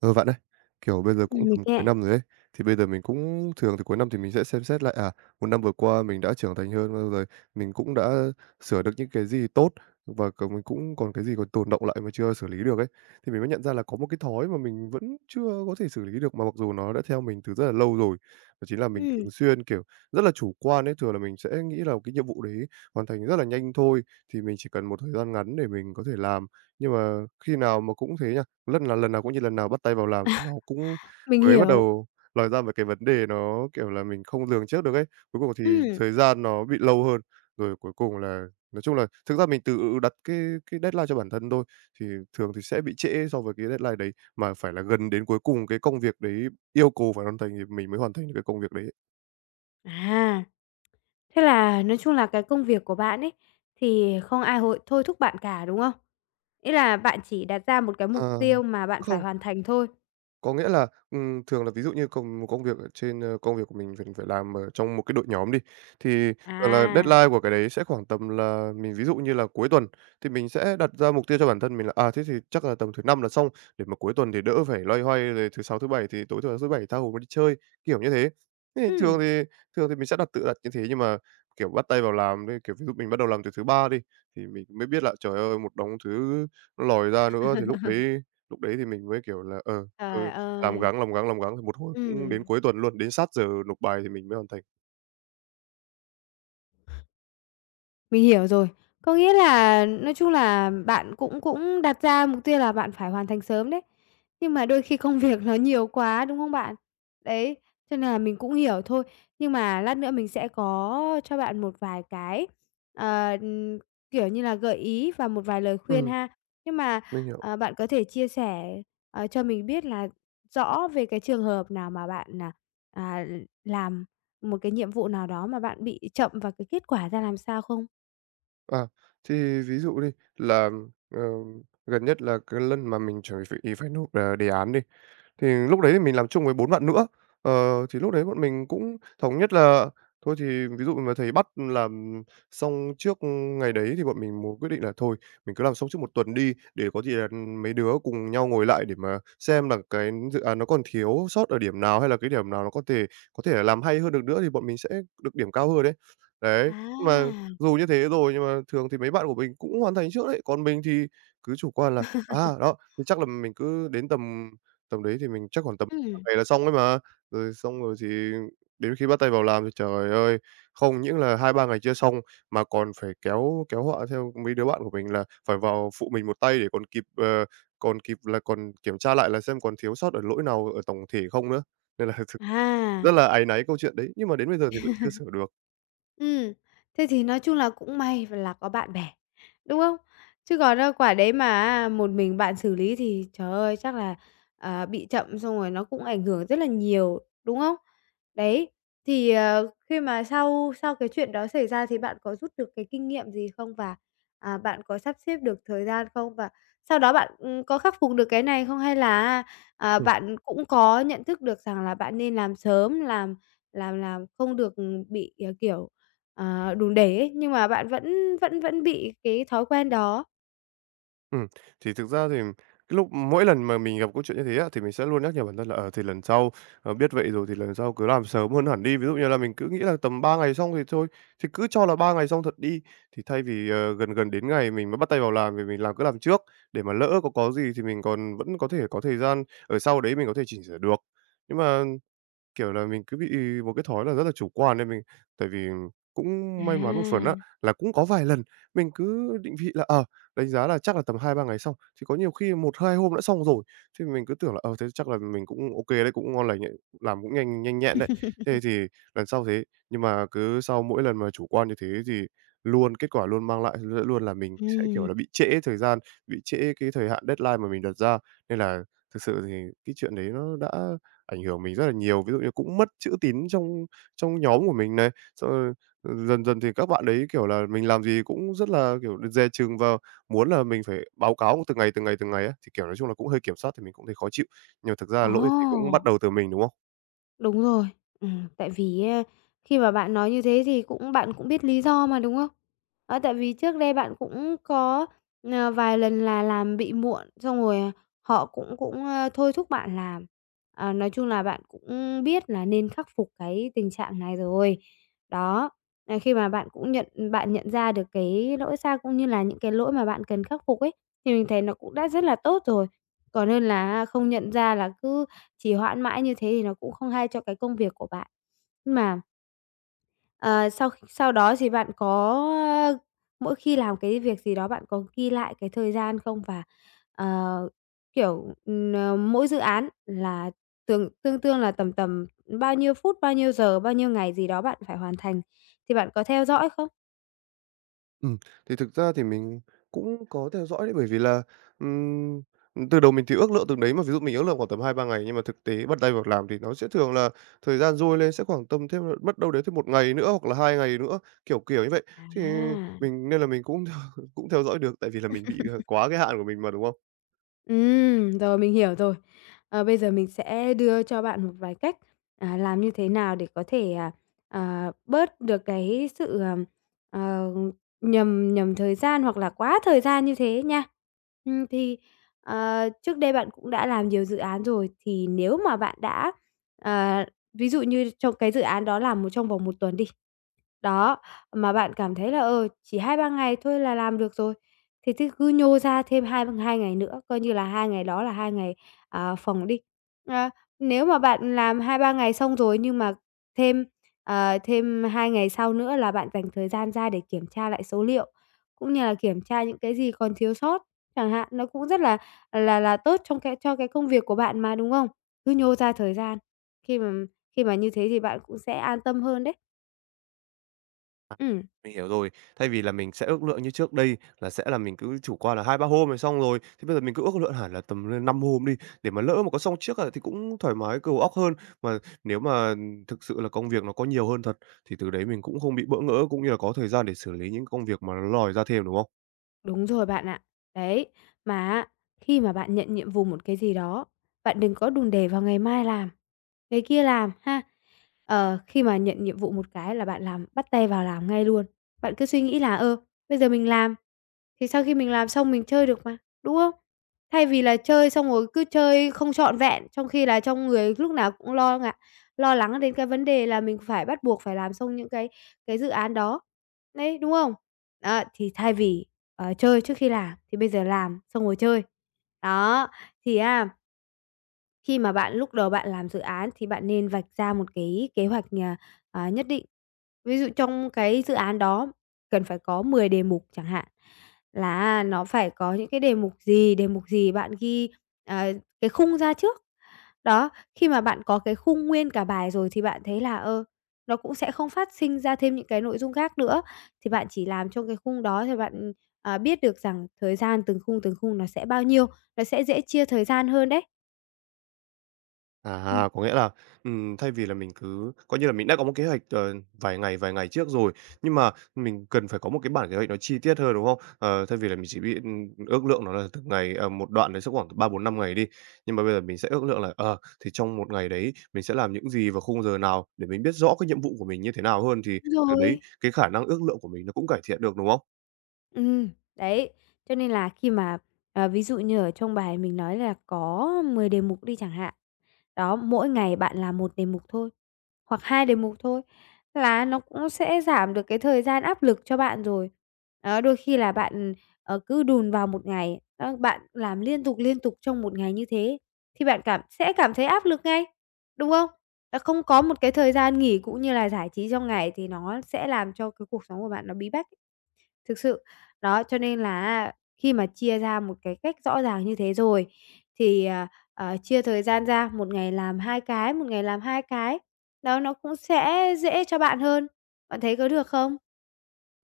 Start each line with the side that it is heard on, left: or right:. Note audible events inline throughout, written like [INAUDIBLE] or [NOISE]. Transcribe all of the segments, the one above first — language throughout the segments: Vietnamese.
right: Ờ, Bạn ơi, kiểu, bây giờ cũng
left: Mình
right: tầm cuối
left: nghe.
right: năm rồi ấy, thì bây giờ mình cũng thường thì cuối năm thì mình sẽ xem xét lại, một năm vừa qua mình đã trưởng thành hơn bao rồi, mình cũng đã sửa được những cái gì tốt và còn mình cũng còn cái gì còn tồn đọng lại mà chưa xử lý được ấy. Thì mình mới nhận ra là có một cái thói mà mình vẫn chưa có thể xử lý được, mà mặc dù nó đã theo mình từ rất là lâu rồi, đó chính là mình
left: Ừm,
right: thường xuyên, kiểu, rất là chủ quan ấy. Thường là mình sẽ nghĩ là cái nhiệm vụ đấy hoàn thành rất là nhanh thôi, thì mình chỉ cần một thời gian ngắn để mình có thể làm. Nhưng mà khi nào mà cũng thế nhỉ? Rất là lần nào cũng như lần nào bắt tay vào làm nó cũng
left: Mình
right: mới bắt
left: hiểu.
right: đầu lòi ra mấy cái vấn đề nó, kiểu là, mình không lường trước được ấy. Cuối cùng thì
left: Ừm.
right: thời gian nó bị lâu hơn, rồi cuối cùng là nói chung là thực ra mình tự đặt cái deadline cho bản thân thôi, thì thường thì sẽ bị trễ so với cái deadline đấy, mà phải là gần đến cuối cùng cái công việc đấy yêu cầu phải hoàn thành thì mình mới hoàn thành được cái công việc đấy.
left: À, thế là nói chung là cái công việc của bạn ấy, thì không ai hội thôi thúc bạn cả, đúng không? Ý là bạn chỉ đặt ra một cái mục
right: À,
left: tiêu mà bạn phải
right: không.
left: hoàn thành thôi.
right: Có nghĩa là, thường là ví dụ như cùng một công việc ở trên, công việc của mình phải làm ở trong một cái đội nhóm đi, thì thường là
left: À.
right: deadline của cái đấy sẽ khoảng tầm là mình ví dụ như là cuối tuần, thì mình sẽ đặt ra mục tiêu cho bản thân mình là, thế thì chắc là tầm thứ Năm là xong, để mà cuối tuần thì đỡ phải loay hoay, rồi thứ Sáu, thứ Bảy thì tối thứ thứ Bảy tha hồ mà đi chơi, kiểu như thế. Thế thì thường
left: Ừm.
right: thì thường thì mình sẽ tự đặt như thế, nhưng mà, kiểu, bắt tay vào làm đi, kiểu, ví dụ mình bắt đầu làm từ thứ Ba đi, thì mình mới biết là, trời ơi, một đống thứ nó lòi ra nữa, thì lúc đấy thì mình mới, kiểu là, ờ
left: Trời
right: làm
left: ơi.
right: gắng, làm gắng, làm gắng thì một hồi cũng đến
left: Ừm.
right: cuối tuần luôn, đến sát giờ nộp bài thì mình mới hoàn thành.
left: Mình hiểu rồi. Có nghĩa là nói chung là bạn cũng cũng đặt ra mục tiêu là bạn phải hoàn thành sớm đấy. Nhưng mà đôi khi công [LAUGHS] việc nó nhiều quá, đúng không bạn? Đấy, cho nên là mình cũng hiểu thôi. Nhưng mà lát nữa mình sẽ có cho bạn một vài cái, ờ, ừm, kiểu như là gợi ý và một vài lời khuyên
right: Ừm,
left: ha. Nhưng mà,
right: mình hiểu.
left: bạn có thể chia sẻ, cho mình biết là rõ về cái trường hợp nào mà bạn, à, làm một cái nhiệm vụ nào đó mà bạn bị chậm và cái kết quả ra làm sao không?
right: À, thì ví dụ đi là, ờ, gần nhất là cái lần mà mình chuẩn bị phải nộp, đề án đi. Thì lúc đấy thì mình làm chung với 4 bạn nữa, thì lúc đấy bọn mình cũng thống nhất là thôi thì ví dụ mà thầy bắt làm xong trước ngày đấy thì bọn mình muốn quyết định là thôi mình cứ làm xong trước một tuần đi, để có gì là mấy đứa cùng nhau ngồi lại để mà xem là cái dự án nó còn thiếu sót ở điểm nào, hay là cái điểm nào nó có thể là làm hay hơn được nữa thì bọn mình sẽ được điểm cao hơn đấy. Đấy, nhưng mà
left: À.
right: dù như thế rồi nhưng mà thường thì mấy bạn của mình cũng hoàn thành trước đấy, còn mình thì cứ chủ quan là, đó, thì chắc là mình cứ đến tầm Tầm đấy thì mình chắc khoảng tầm ba
left: Ừm.
right: ngày là xong ấy mà. Rồi xong rồi thì đến khi bắt tay vào làm thì trời ơi, không những là hai ba ngày chưa xong mà còn phải kéo kéo họa theo mấy đứa bạn của mình là phải vào phụ mình một tay để còn kịp, còn kịp là còn kiểm tra lại là xem còn thiếu sót ở lỗi nào ở tổng thể không nữa. Nên là [LAUGHS] thực rất
left: À.
right: là áy náy câu chuyện đấy, nhưng mà đến bây giờ thì vẫn chưa sửa được.
left: Ừm, thế thì nói chung là cũng may là có bạn bè, đúng không? Chứ còn đâu quả đấy mà á một mình bạn xử lý thì, trời ơi, chắc là, bị chậm xong rồi nó cũng ảnh hưởng rất là nhiều, đúng không? Đấy, thì, khi mà sau sau cái chuyện đó xảy ra thì bạn có rút được cái kinh nghiệm gì không? Và, bạn có sắp xếp được thời gian không? Và sau đó bạn, có khắc phục được cái này không? Hay là á,
right: Ừ.
left: bạn cũng có nhận thức được rằng là bạn nên làm sớm, làm không được, bị, kiểu. Đủ để ấy, nhưng mà bạn vẫn vẫn vẫn bị cái thói quen đó.
right: Ừm, thì thực ra thì cái lúc mỗi lần mà mình gặp câu chuyện như thế á, thì mình sẽ luôn nhắc nhở bản thân là, thì lần sau, biết vậy rồi thì lần sau cứ làm sớm hơn hẳn đi. Ví dụ như là mình cứ nghĩ là tầm 3 ngày xong thì thôi, thì cứ cho là 3 ngày xong thật đi. Thì thay vì, gần gần đến ngày mình mới bắt tay vào làm thì mình cứ làm trước, để mà lỡ có gì thì mình còn vẫn có thể có thời gian ở sau đấy mình có thể chỉnh sửa được. Nhưng mà kiểu là, mình cứ bị một cái thói là rất là chủ quan nên mình tại vì cũng may mắn một phần á,
left: À.
right: là cũng có vài lần mình cứ định vị là, đánh giá là chắc là tầm hai ba ngày xong, thì có nhiều khi một hai hôm đã xong rồi. Thì mình cứ tưởng là, thế chắc là mình cũng OK đấy, cũng ngon lành đấy, làm cũng nhanh nhanh nhẹn đấy. Thế
left: [LAUGHS]
right: thì lần sau thế nhưng mà cứ sau mỗi lần mà chủ quan như thế thì luôn kết quả luôn mang lại luôn là mình sẽ, kiểu
left: Ừm.
right: là, bị trễ thời gian, bị trễ cái thời hạn deadline mà mình đặt ra. Nên là thực sự thì cái chuyện đấy nó đã ảnh hưởng mình rất là nhiều. Ví dụ như cũng mất chữ tín trong trong nhóm của mình này, xong rồi, dần dần thì các bạn đấy, kiểu là, mình làm gì cũng rất là, kiểu, dè chừng và muốn là mình phải báo cáo từng ngày, từng ngày, từng ngày á, thì, kiểu, nói chung là cũng hơi kiểm soát thì mình cũng thấy khó chịu. Nhưng mà thực ra lỗi thì cũng bắt
left: Ồ!
right: đầu từ mình, đúng không?
left: Đúng rồi. Tại vì á, khi mà bạn nói như thế thì cũng bạn cũng biết lý do mà, đúng không? Đó, tại vì trước đây bạn cũng có, vài lần là làm bị muộn, xong rồi, họ cũng cũng, thôi thúc bạn làm. À, nói chung là bạn cũng biết là nên khắc phục cái tình trạng này rồi. Đó, khi mà bạn nhận ra được cái lỗi sai cũng như là những cái lỗi mà bạn cần khắc phục ấy, thì mình thấy nó cũng đã rất là tốt rồi. Còn hơn là không nhận ra là cứ trì hoãn mãi như thế thì nó cũng không hay cho cái công việc của bạn. Nhưng mà, ờ, sau sau đó thì bạn có, ơ mỗi khi làm cái việc gì đó bạn có ghi lại cái thời gian không? Và, ờ, kiểu, mỗi dự án là tương tương tương là tầm tầm bao nhiêu phút, bao nhiêu giờ, bao nhiêu ngày gì đó bạn phải hoàn thành, thì bạn có theo dõi không?
right: Ừm, thì thực ra thì mình cũng có theo dõi đấy, bởi vì là, ừm, từ đầu mình thì ước lượng từng đấy mà, ví dụ mình ước lượng khoảng tầm hai ba ngày, nhưng mà thực tế bắt tay vào làm thì nó sẽ thường là thời gian dôi lên sẽ khoảng tầm thêm mất đâu đấy thêm một ngày nữa hoặc là 2 ngày nữa, kiểu như vậy. Thì
left: À.
right: mình nên là mình cũng [LAUGHS] cũng theo dõi được, tại vì là mình bị, quá cái hạn của mình mà, đúng không?
left: Rồi mình hiểu rồi. Bây giờ mình sẽ đưa cho bạn một vài cách, làm như thế nào để có thể, bớt được cái sự, ờ, nhầm nhầm thời gian hoặc là quá thời gian như thế nha. Thì, trước đây bạn cũng đã làm nhiều dự án rồi, thì nếu mà bạn đã, ờ, ví dụ như trong cái dự án đó làm một trong vòng một tuần đi, đó, mà bạn cảm thấy là, chỉ hai ba ngày thôi là làm được rồi, thì thế cứ nhô ra thêm hai hai ngày nữa, coi như là 2 ngày đó là 2 ngày, phòng đi. Ờ, nếu mà bạn làm hai ba ngày xong rồi nhưng mà thêm, thêm 2 ngày sau nữa là bạn dành thời gian ra để kiểm tra lại số liệu, cũng như là kiểm tra những cái gì còn thiếu sót chẳng hạn, nó cũng rất là tốt trong cái cho cái công việc của bạn mà, đúng không? Cứ nhô ra thời gian, khi mà khi mà như thế thì bạn cũng sẽ an tâm hơn đấy.
right: À,
left: Ừ.
right: mình hiểu rồi. Thay vì là mình sẽ ước lượng như trước đây là sẽ là mình cứ chủ quan là hai ba hôm rồi xong rồi, thì bây giờ mình cứ ước lượng hẳn là tầm lên 5 hôm đi, để mà lỡ mà có xong trước, thì cũng thoải mái đầu óc hơn. Mà nếu mà thực sự là công việc nó có nhiều hơn thật, thì từ đấy mình cũng không bị bỡ ngỡ, cũng như là có thời gian để xử lý những công việc mà nó lòi ra thêm, đúng không?
left: Đúng rồi bạn ạ. Đấy, mà á, khi mà bạn nhận nhiệm vụ một cái gì đó, bạn đừng có đùn đẩy vào ngày mai làm, ngày kia làm ha. Khi mà nhận nhiệm vụ một cái là bạn bắt tay vào làm ngay luôn. Bạn cứ suy nghĩ là, bây giờ mình làm, thì sau khi mình làm xong mình chơi được mà, đúng không? Thay vì là chơi xong rồi cứ chơi không trọn vẹn, trong khi là trong người lúc nào cũng lo ngại lo lắng đến cái vấn đề là mình phải bắt buộc phải làm xong những cái dự án đó. Đấy, đúng không? Đó, thì thay vì, chơi trước khi làm thì bây giờ làm xong rồi chơi. Đó, thì á, khi mà bạn lúc đầu bạn làm dự án thì bạn nên vạch ra một cái kế hoạch, nhất định. Ví dụ trong cái dự án đó cần phải có 10 đề mục chẳng hạn, là nó phải có những cái đề mục gì bạn ghi, ờ, cái khung ra trước. Đó, khi mà bạn có cái khung nguyên cả bài rồi thì bạn thấy là, nó cũng sẽ không phát sinh ra thêm những cái nội dung khác nữa, thì bạn chỉ làm trong cái khung đó thì bạn, biết được rằng thời gian từng khung nó sẽ bao nhiêu, nó sẽ dễ chia thời gian hơn đấy. Ừm.
right: À, có nghĩa là, thay vì là mình cứ coi như là mình đã có một kế hoạch, vài ngày trước rồi, nhưng mà mình cần phải có một cái bản kế hoạch nó chi tiết hơn, đúng không? Ờ, Thay vì là mình chỉ biết, ước lượng nó là từng ngày, một đoạn đấy sẽ khoảng 3 4 5 ngày đi, nhưng mà bây giờ mình sẽ ước lượng là, thì trong một ngày đấy mình sẽ làm những gì vào khung giờ nào để mình biết rõ cái nhiệm vụ của mình như thế nào hơn, thì
left: Đúng
right: từ đấy
left: rồi.
right: cái khả năng ước lượng của mình nó cũng cải thiện được, đúng không?
left: Ừm, đấy, cho nên là khi mà, ví dụ như ở trong bài mình nói là có 10 đề mục đi chẳng hạn, đó, mỗi ngày bạn làm một đề mục thôi. Hoặc 2 đề mục thôi là nó cũng sẽ giảm được cái thời gian áp lực cho bạn rồi. Đó, đôi khi là bạn, cứ đùn vào một ngày, đó, bạn làm liên tục trong một ngày như thế thì bạn sẽ cảm thấy áp lực ngay, đúng không? Là không có một cái thời gian nghỉ cũng như là giải trí trong ngày thì nó sẽ làm cho cái cuộc sống của bạn nó bí bách ấy. Thực sự. Đó, cho nên là khi mà chia ra một cái cách rõ ràng như thế rồi thì, chia thời gian ra, một ngày làm 2 cái, một ngày làm 2 cái, đó, nó cũng sẽ dễ cho bạn hơn. Bạn thấy có được không?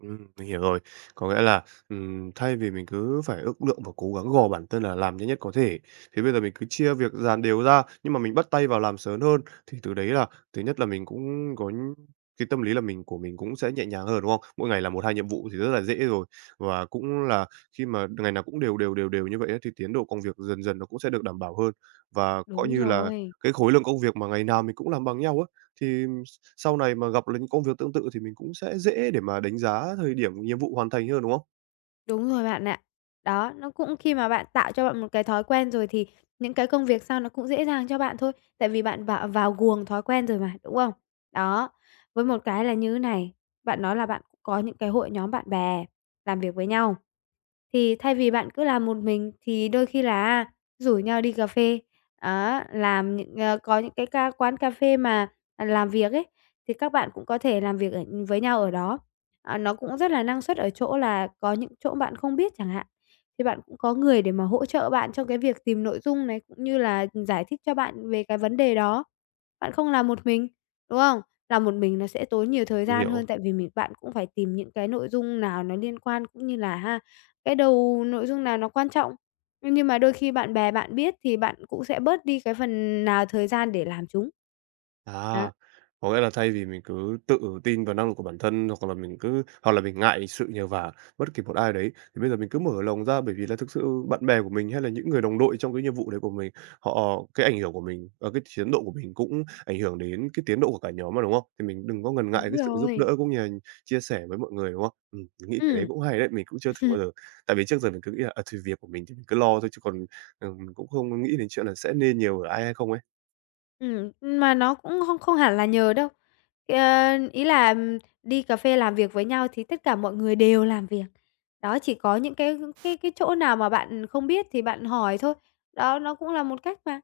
right: Mình hiểu rồi. Có nghĩa là, thay vì mình cứ phải ước lượng và cố gắng gò bản thân là làm nhanh nhất có thể, thì bây giờ mình cứ chia việc dàn đều ra, nhưng mà mình bắt tay vào làm sớm hơn. Thì từ đấy là thứ nhất là mình cũng có cái tâm lý là của mình cũng sẽ nhẹ nhàng hơn, đúng không? Mỗi ngày là một 2 nhiệm vụ thì rất là dễ rồi, và cũng là khi mà ngày nào cũng đều đều, đều đều như vậy á, thì tiến độ công việc dần dần nó cũng sẽ được đảm bảo hơn. Và coi
left: Đúng
right: như là
left: rồi.
right: cái khối lượng công việc mà ngày nào mình cũng làm bằng nhau á, thì sau này mà gặp là những công việc tương tự thì mình cũng sẽ dễ để mà đánh giá thời điểm nhiệm vụ hoàn thành hơn, đúng không?
left: Đúng rồi bạn ạ. Đó, nó cũng khi mà bạn tạo cho bạn một cái thói quen rồi thì những cái công việc sau nó cũng dễ dàng cho bạn thôi, tại vì bạn vào vào guồng thói quen rồi mà, đúng không? Đó, với một cái là như thế này, bạn nói là bạn cũng có những cái hội nhóm bạn bè làm việc với nhau, thì thay vì bạn cứ làm một mình thì đôi khi là rủ nhau đi cà phê, á, làm những, ờ, có những cái ca quán cà phê mà, làm việc ấy, thì các bạn cũng có thể làm việc ở với nhau ở đó. À, nó cũng rất là năng suất ở chỗ là có những chỗ bạn không biết chẳng hạn, thì bạn cũng có người để mà hỗ trợ bạn trong cái việc tìm nội dung này, cũng như là giải thích cho bạn về cái vấn đề đó. Bạn không làm một mình, đúng không? Làm một mình nó sẽ tốn nhiều thời
right: Mình
left: gian
right: hiểu.
left: hơn tại vì bạn cũng phải tìm những cái nội dung nào nó liên quan, cũng như là ha, cái đầu nội dung nào nó quan trọng. Nhưng mà đôi khi bạn bè bạn biết thì bạn cũng sẽ bớt đi cái phần nào thời gian để làm chúng.
right: À,
left: Đó.
right: có nghĩa là thay vì mình cứ tự tin vào năng lực của bản thân hoặc là mình cứ hoặc là mình ngại sự nhờ vả bất kỳ một ai đấy, thì bây giờ mình cứ mở lòng ra, bởi vì là thực sự bạn bè của mình hay là những người đồng đội trong cái nhiệm vụ đấy của mình, họ cái ảnh hưởng của mình, cái tiến độ của mình cũng ảnh hưởng đến cái tiến độ của cả nhóm mà, đúng không? Thì mình đừng có ngần ngại
left: Đúng
right: cái sự giúp đỡ
left: rồi.
right: cũng như là chia sẻ với mọi người, đúng không? Mình nghĩ cái đấy
left: Ừm.
right: cũng hay đấy, mình cũng chưa thử bao
left: [LAUGHS]
right: giờ. Tại vì trước giờ mình cứ nghĩ là, thì việc của mình thì mình cứ lo thôi chứ còn, mình cũng không nghĩ đến chuyện là sẽ nên nhờ ở ai hay không ấy.
left: Mà nó cũng không không hẳn là nhờ đâu. Ờ, ý là, đi cà phê làm việc với nhau thì tất cả mọi người đều làm việc. Đó, chỉ có những cái chỗ nào mà bạn không biết thì bạn hỏi thôi. Đó, nó cũng là một cách mà.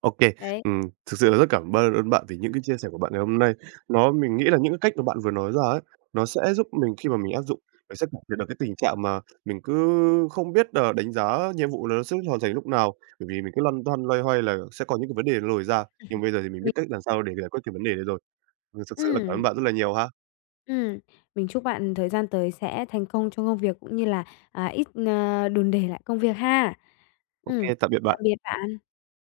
right: OK.
left: Đấy,
right: Ừm, Thực sự là rất cảm ba ơn bạn vì những cái chia sẻ của bạn ngày hôm nay. Nó mình nghĩ là những cái cách mà bạn vừa nói ra ấy, nó sẽ giúp mình khi mà mình áp dụng, mình sẽ cải thiện được cái tình trạng mà mình cứ không biết là đánh giá nhiệm vụ là nó sẽ hoàn thành lúc nào, bởi vì mình cứ lăn tăn loay hoay là sẽ có những cái vấn đề nó lồi ra. Nhưng bây giờ thì mình biết
left: mình
right: cách làm sao để giải quyết cái vấn đề đấy rồi. Thực sự là cảm ơn
left: ừm,
right: bạn rất là nhiều ha.
left: ừm, mình chúc bạn thời gian tới sẽ thành công trong công việc cũng như là, ít, đùn đẩy lại công việc ha.
right: OK,
left: Ừm,
right: tạm biệt
left: tạm
right: bạn.
left: biệt bạn.